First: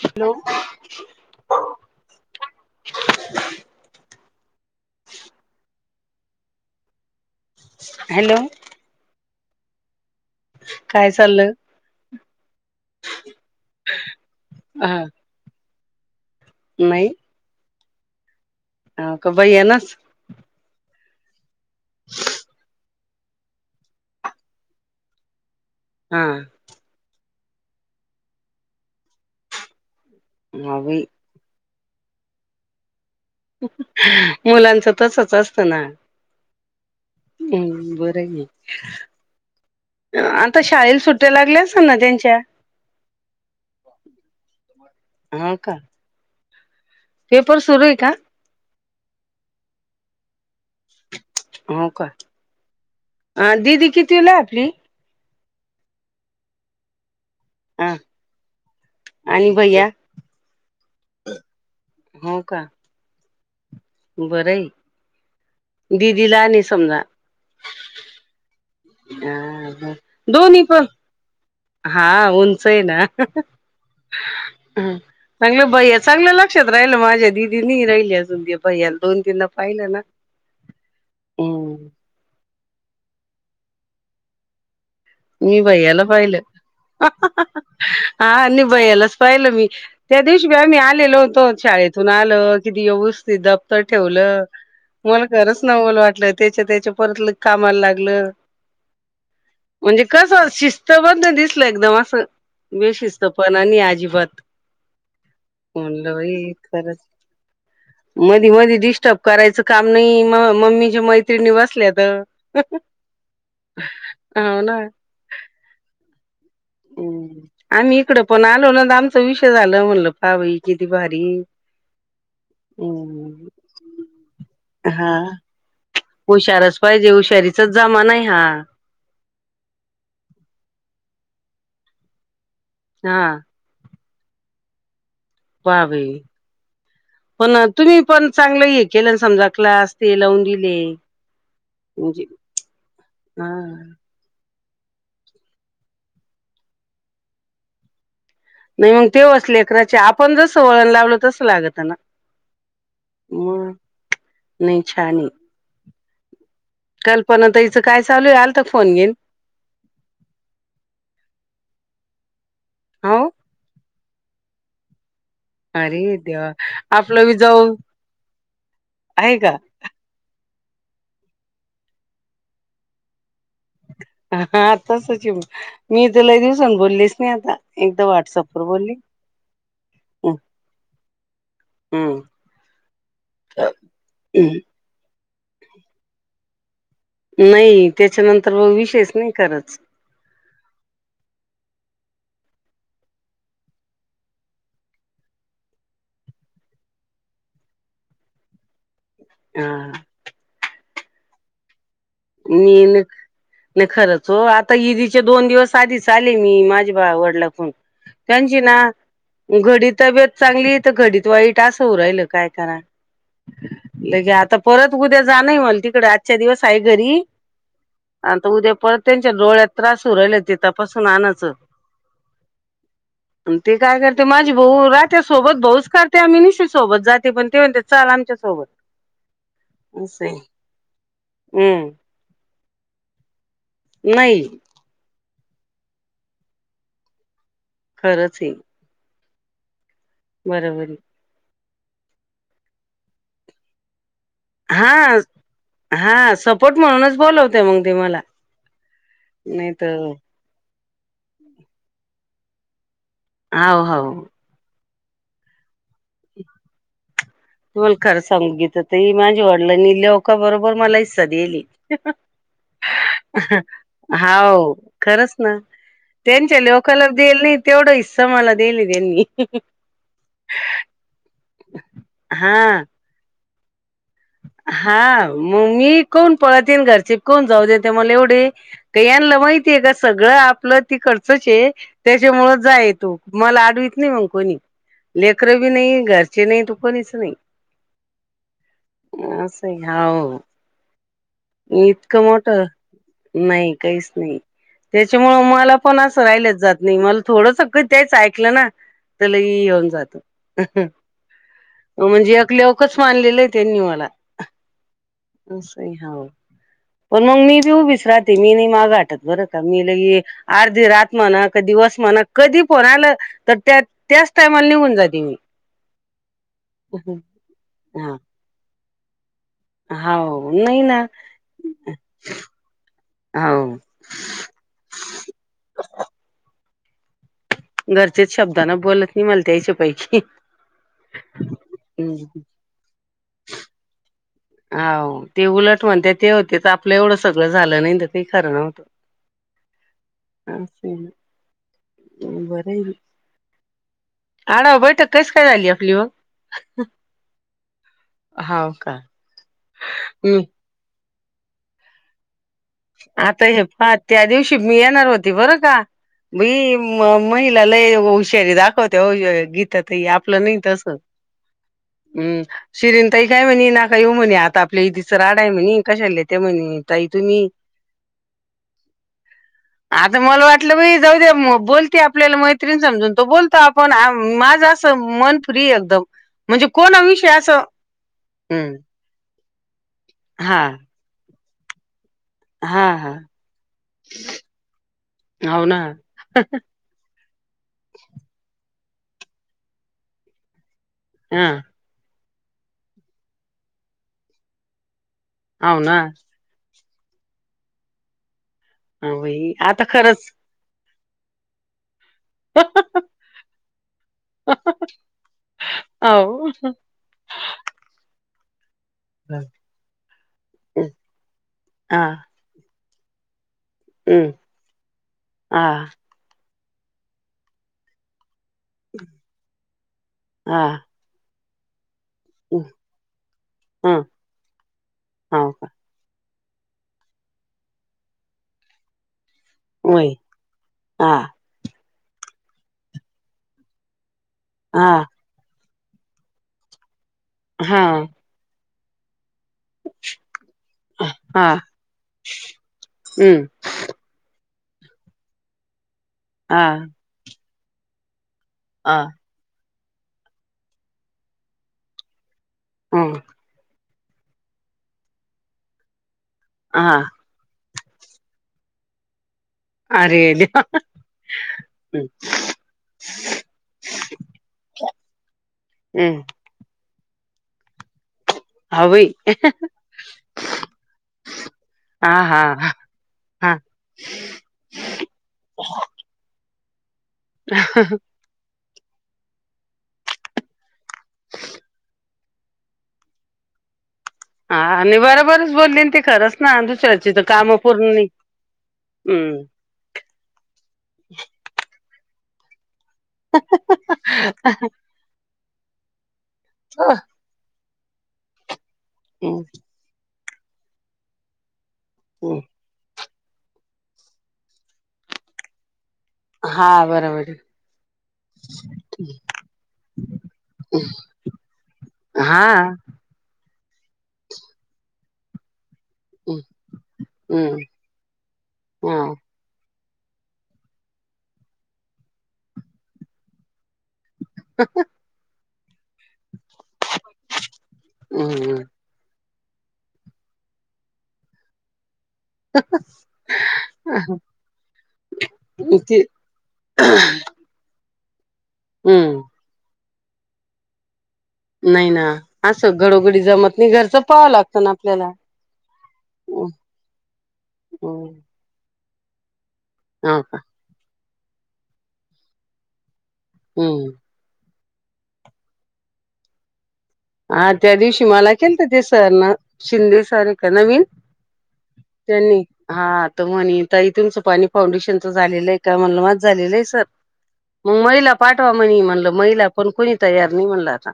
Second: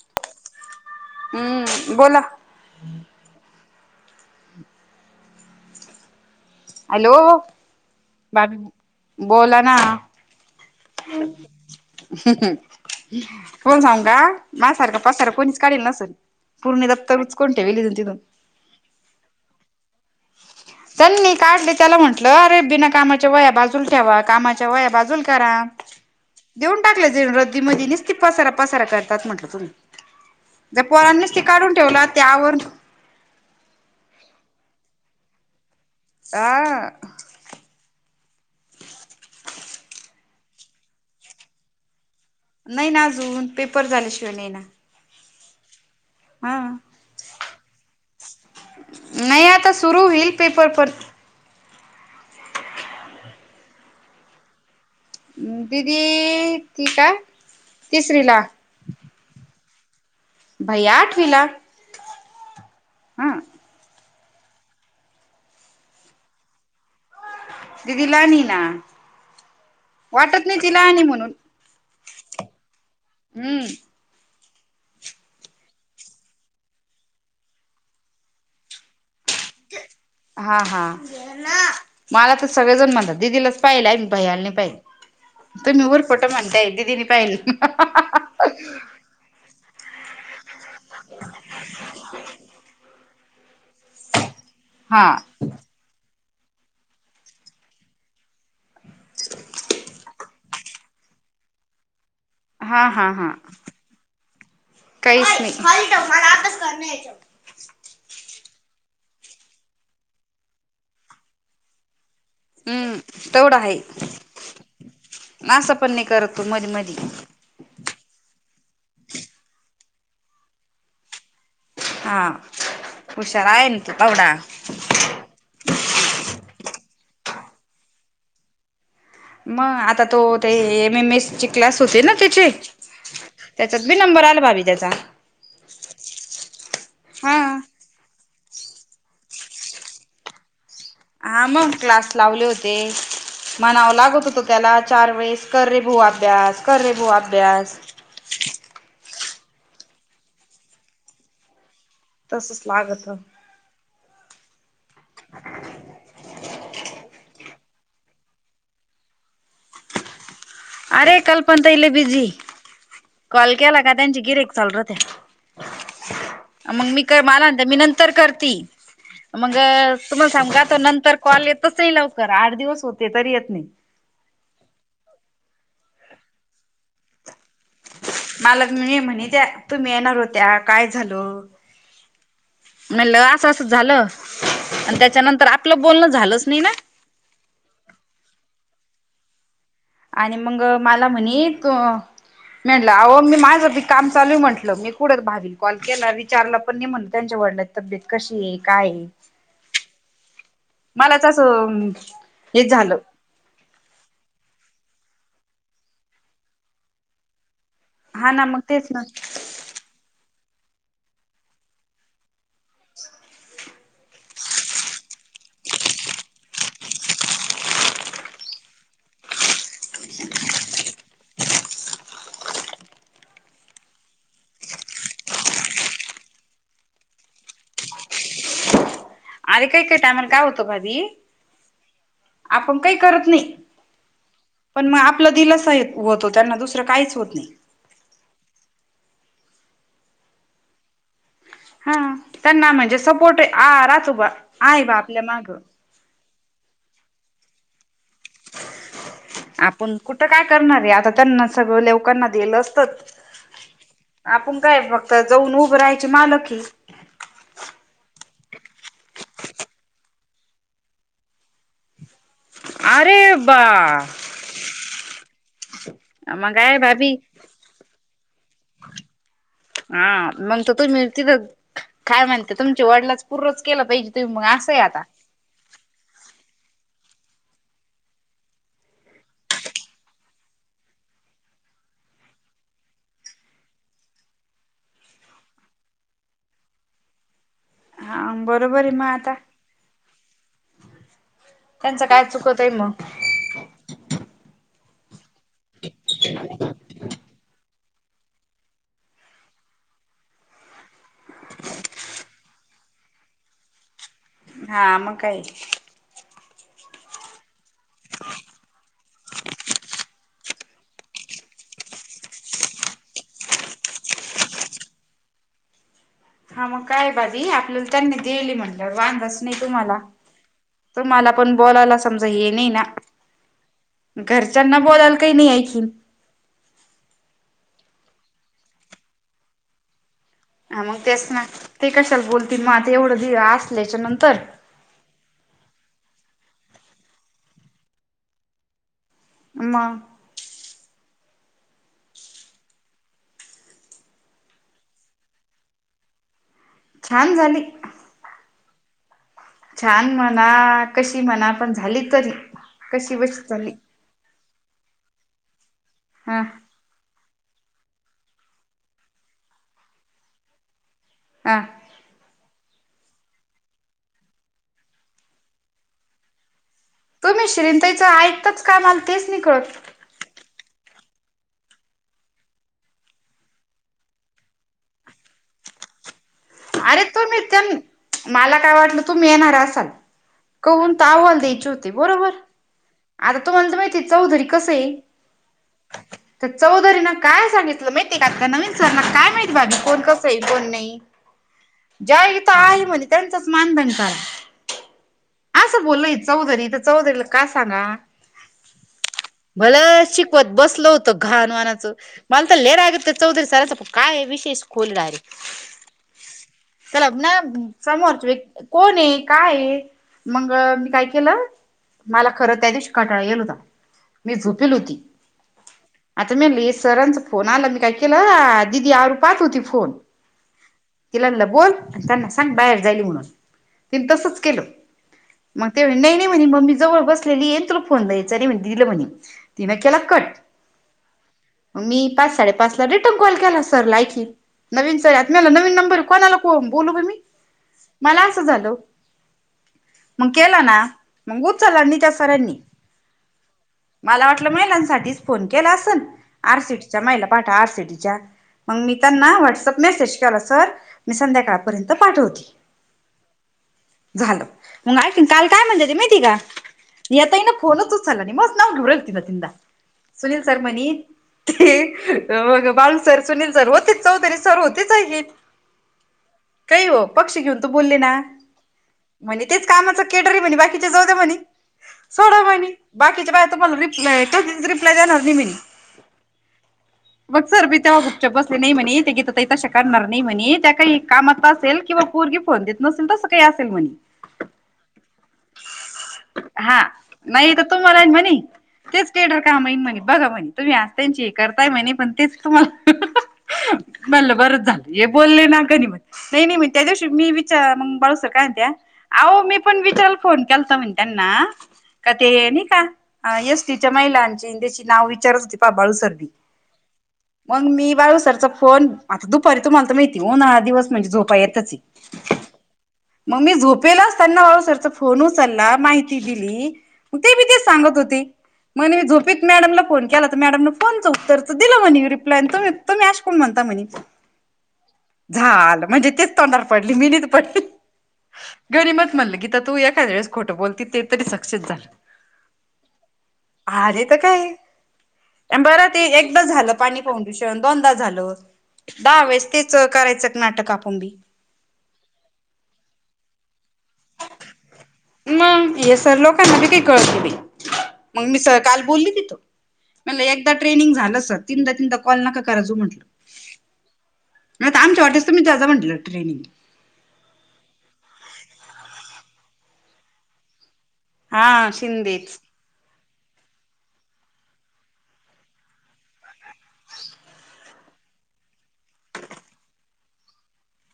Hello! हम्मं बोलां hello! Hello बोलां नां. काय चाललं? तुम्हाला सांगू का? माझ्या सारखा हा पसारा कोणीच काढेल नसलं, पूर्ण दप्तर उचकुन ठेवला आहे ईकूण तिकून. हाव का, भैय्या नच? त्यांनी काढले, त्यांला म्हटलं अरे बिनाकामा च्या वह्या बाजूल ठेवा, कामाच्या वह्या बाजूला करा. हा देऊन टाकलं जाईल रद्दीमधी, निसती पसारा पसारा करतात म्हटलं तुम्ही, जर ह पोरांनी ते काढून ठेवल ते आवरण मुलांचं तसच असतं ना. आ हम्म बरंय की. आता शाळेल सुट्ट्या लागल्या असलं ना त्यांच्या? नाही ना अजून पेपर झाल्याशिवाय नाही ना. हाव का हा पेपर सुरू ये का? नाही आता सुरू होईल पेपर पण हो का? अ दीदी कितवीला आहे आपली? दीदी ती का? आ आणि भैया? भैय्या आठवीला, हा बरंय दिदी लहान आहे समजा दिदी लहानी आहे ना आ मंग वाटत नाही दोन्ही ती पण लहान आहे म्हणून हा उंच आहे ना. हम्म चांगलं भैय्या चांगलं लक्षात राहिलं माझ्या दिदी नी राहिली अजून ते भैय्याल दोन तीनदा पाहिलं ना. हा हा, हम्म मला तर सगळेजण म्हणतात, दिदीलाच पाहिलं आहे आम्ही भैय्याला नाही पाहिलं. मी तुम्ही भैय्याला उरफोट पाहिलं, म्हणताय दिदीने पाहिलं हा आणि भैय्यालाच पाहिलं मी, त्या दिवशी बी आम्हीआलेलो होतो, शाळेतून आल किती व्यवस्थित दप प्तर ठेवलं, हा मला खरंच नवल वाटलं त्याच्या त्याच्या परत लगे कामाला लागलं. म्हणजे कसं शिस्तबद्द दिसल एकदम असं, हा हा हा बेशिस्तपणा नी अजिबात. काहीच नाही, ओय खाली ठेव म्हणलं मला बाई अभ्यास करणे खरंच याच्यावर. मधी मधी डिस्टर्ब करायचं काम नाही म मम्मीच्या मैत्रिणी बसल्या त. हम्म तेवढा हाय ना असं पण नाही करत तो मधी मधी. आम्ही इकडं पण आलो ना त आमचा विषय झाला म्हणलं पहा बाई किती भारी. हा हुशार हम्म आहे न तो तेवढा. हा हुशारच पाहिजे हुशारीचाच जमाना आहे हा. मग आता तो ते एम एम एस ची क्लास होते न तेचे हा त्याचात बी नंबर आला भाभी त्याचा. पहा बाई पण हा तुम्ही पण चांगलं हे केलं न समजा क्लास ते लावून दिले. हा मंग क्लास म्हणजे लावले होते, हा म्हणावं लागत होत त्याला चार वेळेस कर रे भुवा अभ्यास, कर रे भुवा अभ्यास हम्म तेंव्हाच लकराचे आपण जसं वळण लावलं तसं लागत ना. तसंच लागत. हम्म नाही छान हे. कल्पना ताईच काय चालू ये आलता फोन बिन? अरे कल्पंना ताई लय बिझी हो कॉल केला का त्यांची गिरेक चालू रहात्यात. अरे देवा मंग आपलं बी मला जाऊ मी नंतर करती आहे मंग का तुम्हाला सांगू का तो नंतर कॉल येतच नाही लवकर आठ दिवस होते तरी येत नाही. हा तसंच ये मग मी तर लई दिवसान बोललीच नाही आता एकदा वाट मला [unintelligible] मी म्हणीत्या तुम्ही येणार होत्या काय झालं?? हम्म म्हणलं असं असं झालं हम्म. आणि त्याच्यानंतर आपलं बोलणं झालंच नाही ना.. नाही त्याच्यानंतर मग विषयच नाही खरंच. आणि मग मला म्हणे तु मी म्हणलं अहो मी माझं बी काम चालूये म्हटलं मी कुठच भाभीन कॉल केला विचारला पण नाही म्हण त्यांच्या वडलांची तब्येत कशीये काय ये?? हं मलाच आस [unintelligible] नाही खरंच हो आता ईदीचे दोन दिवस आधी च आले मी माझ्या [unintelligible] वडला फोन हा मग त्यांची ना तेच घडीत तब्बेत चांगलीये तर घडीत वाईट असं होऊन राहील काय करा लगे आता परत उद्या जान आहे मला तिकड आजच्या दिवस आहे घरी. आता उद्या परत त्यांच्या डोळ्यात त्रास हुन राहिल ते तपासून आणायचं. ते काय करते माझी भाऊ राहत्या सोबत भाऊच काढते आम्ही निशु सोबत जाते पण ते म्हणते चल आमच्या सोबत. अरे एका एका असं टाईमाला आहे काय होत भाभी?? हम्म.. आपण काही करत नाही. नाही.. पण मग आपला दिलासा ये होतो त्यांना दुसरं काहीच होत नाही. खरंच ये. बरोबर ये. हा त्यांना म्हणजे सपोर्ट आ राहातो बा. आहे बा हा आपल्या माग हा सपोर्ट म्हणूनच बोलवतोय मंग त्यो मला. नाही आपण तर कुठं काय करणार ये आता त्यांना सगळं लवकांना दिलं असत. हाव हाव. आपून काय फक्त जाऊन उभं राहायची मालकी. तुम्हाला खरं सांगू गीता ताई माझ्या वडलांनी लेका बरोबर मला हिस्सा दियेले. अरे बा हाव खरंच ना. मग त्यांच्या काय ल्योकालाचं भाभी देलं नाही तेवढा हिस्सा मला देयेली त्यांनी. हा मंग तर तुम्ही तिथं काय म्हणता हा तुमच्या वडलाचं पूर्णच केलं पाहिजे तुम्ही मग असंय आता. हा मग मी कोण पळत येईन घरचे कोण जाऊ देेते मला एवढे. ते यांला माहितीय का सगळं आपलं तीकडचचं ये. त्याच्यामुळं जाय तू मला आडवीत नाही मंग कोणी. लेकरं बी नाही घरचे नाहीत कोणीच नाही. हां, बरोबर आहे म असंय हाव, त्यांचं इतकं काय चुकत मोठं आहे मग नाही काहीच नाही, त्याच्यामुळं मलापण असं राहिलंच जात नाही, मला थोडंस काही त्यायच ऐकलं ना तर लई हे होऊन जातं. म्हणजे एक ल्योकच मानलेलं आहे त्यांनी मला. हा, मंग काय? बई हाव, पण मंग मी बी उभीच राहते मी नाही मागं हाटत बरं का मी लई ये अर्धी रात म्हणा, क दिवस म्हणा, कधी फोन आलं तर त्या त्याच टाईमाला निघून जाते मी. हा, मग काय भाभी आपल्याला त्यांनी देयले म्हणल्यावर वांदच नाही तुम्हाला, हा हो नाही ना तुम्हाला पण बोलायला समजा हे नाही ना. हो घरच्यांना बोलायला काही नाही ऐखीन. घरचेच शब्दानं बोलत नाही मला त्यायच्या पैकी. हा, मग तेच ना ते कशाला बोलतील मग आता एवढं दि असल्याच्या नंतर. हाव, ते उलट म्हणते ते होते तरं आपलं एवढं सगळं झालं, नाही तर काही खरं नव्हतं. मग असंय ना मंग बरं आहे ना? आढाव बैठक कसं काय झाली आपली मग? छान झाली. हाव का. छान हम्म म्हणा कशी म्हणा पण झाली तरी. कशी बशी आता हे झाली पा त्या दिवशी मी येणार होती बरं का, हा मी म महिला लय हुशारी दाखवत्या, ओय ओ गीता ताई आपलं नाही तसं. आ. हम्म. शिरीन ताई काय म्हणी, नका येऊ म्हणी, आता आपल्या इथीचं राड आहे म्हणी, अन कशाला येत्या म्हणी. तुम्ही शिरीन ताईच ऐकताच का? मला तेच नाही कळत. आता मला वाटलं बाई जाऊ दे, मो बोलती आपल्याला मैत्रीण समजून तो बोलतो आपण, आम माझं अस असं मन फ्री एकदम म्हणजे कोणा अरे विषयी तुम्ही असं त्यां मला हम्म. काय वाटलं तुम्ही येणार असाल, हा काहुन तर अहवाल द्यायची होती बरोबर. हा हा. आता तुम्हाला तर माहितीये चौधरी कसं आहे, हाव ना तर चौधरी ना काय सांगितलं माहिती आहे का? आता नवीन सरना काय माहित भाभी कोण कसं आहे, कोण नाही. हा. ज्या [unintelligible] इथं आहे म्हणे त्यांचंच मानधन करा. हाव असं ना बोलनंय चौधरी इथं चौधरीला काय सांगा हा बाई आता भलं खरंच शिकवत बसलं होतं घाण वाणाचं. मला तर लई राग येतो त्या चौधरी सराचा, पण काय विशेष खोले डायरेक्ट. हो त्यालाब ना समोरची व्यक् कोण आहे हं, काय आहे. मंग अ... मी काय केलं, हा मला खरं त्या दिवशी कटाळा येईल होता. हम्म मी झोपेल होती, हा आता म्या [unintelligible] ये सरांचा फोन आला मी काय केलं आ दिदी आरू पाहत होती फोन, हा तिला म्हणलं बोल आणि त्यांना सांग बाहेर जाईली म्हणून, हा तिनी तसंच केलं. हाव का मग ते नाही नाही म्हणे मग ममी जवळ बसलेली येन तुला फोन द्यायच नाही म्हणती दिलं म्हणे. तिनं केला व्हय कट. हा मी पाच साडेपाच कॉल केला सरला एकी, हा नवीन सर ला नवीन नंबर कोणाला को बोलू बाई मी,, हा मला असं झालं. मग केला ना, मग हा उचलला नै त्या सरांनी. हम्म मला वाटलं महिलांसाठीच फोन केला असल,, हा आरसीटीच्या महिला पाठा आरसीटीच्या मग मी हा त्यांना व्हॉट्सअप मेसेज केला सर, मी संध्याकाळपर्यंत पाठवते. हां. झालं, मग ऐकना काल काय म्हणलेली माहितेय का? हा. नियता इन फोनच च सुच [unintelligible] सला मस् ग घडरतीन तिंद अरे सुनील देवा सर्रमनी [unintelligible] ते हम्म मग बालूसर सुनील सर होतेच चौधरी सर होतेच आही हम्म. काहीओ, पक्षी घेऊन तू बोलली ना हाव बाई म्हणे तेच कामाचा केटरी म्हणे बाकीचे जाऊ दे म्हणे. हा सोडा हा मणी, बाकीच्या बाया हा तुम्हाला रिप्लाय त तच रिप्लाय देणार म्हणे,, मग सरबी तेवा बस नाही म्हणे, ते गीता तशा शकणार नाही म्हणे, त्या काही कामात असेल किंवा पूरगी फोन दे नसेल तसं काही असेल म्हणे. हा, आणि बराबरच बोलले ते. हा,, नाही तर तूमाला आहे म्हणे,, तेच केडर हम्म. कामहीन म्हणे. बघा म्हणे, तुम्ही आज त्यांची हे करताय म्हणे पण तेच तुम्हाला,, म्हणलं बरंच झालं. हे बोलले ना कधी,, नाही मग नाही नाही मग त्या दिवशी मी विचार मग बाळसत काय त्या अहो मी पण विचाराला फोन केलता म्हणे त्यांना, का ते नाही का अ यस तिच्या महिलांचे त्याची नाव विचारत होते पा बाळू सर. हा बरोबर. आहे म्हणून मी बाळूसरचा फोन, आता दुपारी तुम्हाला तर माहिती ऊन्हाळा दिवस म्हणजे झोपा येतचे. हां. मग मी झोपेला असताना बाळू सरचा फोन उचलला माहित ती दिली,, म ते बी हम्म तेच सांगत होती, म्हणे हा मी झोपत मॅडमला फोन केला तर मॅडमने फोनचं उत्तरचं दिलं म्हणे,, रिप्लाय आणि तुमी अशा काऊन म्हणता म्हणे. [unintelligible] झालं, म्हणजे तेच तोंडार पडली मिनैच पडली. हम्म री मत म्हणलं गीता तू एखाद वळेस खोटं बोलती ते तरी सक्षित झालं. [unintelligible] अरे तर काय,, बरं ती ते एकदा झालं पाणी पाहून भुषण दोनदा झालं, हम्म दहा वेळेस तेच करायचं का नाटक आपण बी. नाही ना,, असं घडोघडी जमत नाही, घरचं पाहावं लागतं ना आपल्याला. मंग,, हे सर हम्म, लोकांना बी काही कळत नाही बई,, हम्म. मग मी स काल बोलली तीत हो म्हणलं का एकदा ट्रेनिंग झालं सर,, तीनदा तीनदा कॉल नका करा जू म्हटलं. हम्म. आता आमच्या वाटणीच तुम्हीच जात जा म्हणलं, ट्रेनिंग हा त्या दिवशी मला केलतं त्या सरनं,, शिंदे सर आहे का नवीन.? हा शिंदेच. त्यांनी हा, तर म्हनी ताई तुमचं पाणी फाउंडेशनचं झालेलं आहे का,, म्हणलं माझं झालेलंय सर. मग महिला पाठवा म्हणी म्हणलं, महिला पण कोणी तयार नाही म्हणलं आता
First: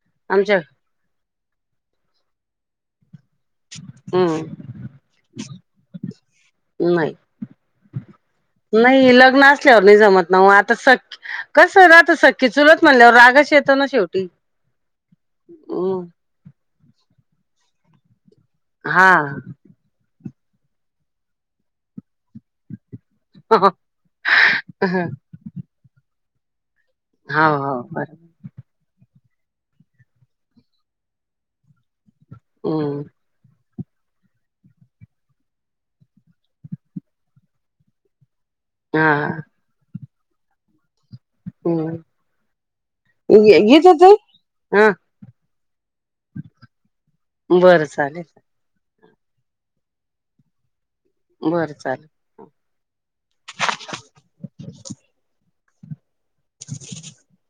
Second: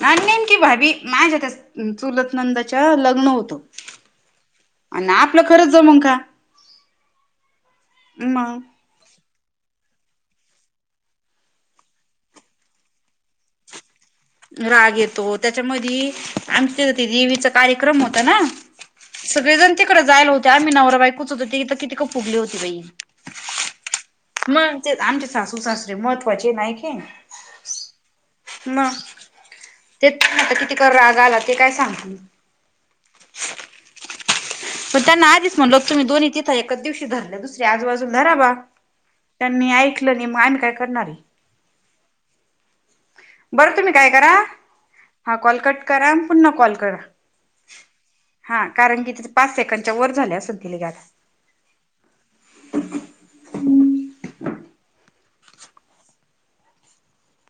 नाही आमच्या नेमकी, भाभी माझ्या त्या चुलत नणंदाच्या लग्न होतं. हम्म आणि आपलं खरंच जमन का? नाही मग? नाही, लग्न असल्यावर नाही जमत ना आता सख्य कसं राहतं, सख्खी-चुलत म्हणल्यावर रागच येतो ना शेवटी. राग येतो, हम्म त्याच्यामध्यी आमच्या देवीचा कार्यक्रम होता ना? हा सगळे जण तिकडे जायला होते, आम्ही नवरा-बायकोच होतो तर इथं कितीक फुगली होती बाई. हंह मग ते आमचे सासू सासरे महत्त्वाचे नाही की? हा हो बरोबर. मग तेच आता किती कर रागा आला ते काय सांगती हं पण त्यांना आधीच म्हणलो, तुम्ही दोघी तिथं एकाच दिवशी धरलं, दुसरी आजूबाजू धरा बा हा त्यांनी ऐकलं नाही मग आम्ही काय करणारे? हं बरं तुम्ही काय येतेत करा हा हा कॉल कट करा, पुन्हा कॉल करा. बरं चालेल. हा कारण की पाच सेकंडच्या वर झाले असेल ती याला. बरं चालेल. [inaudible]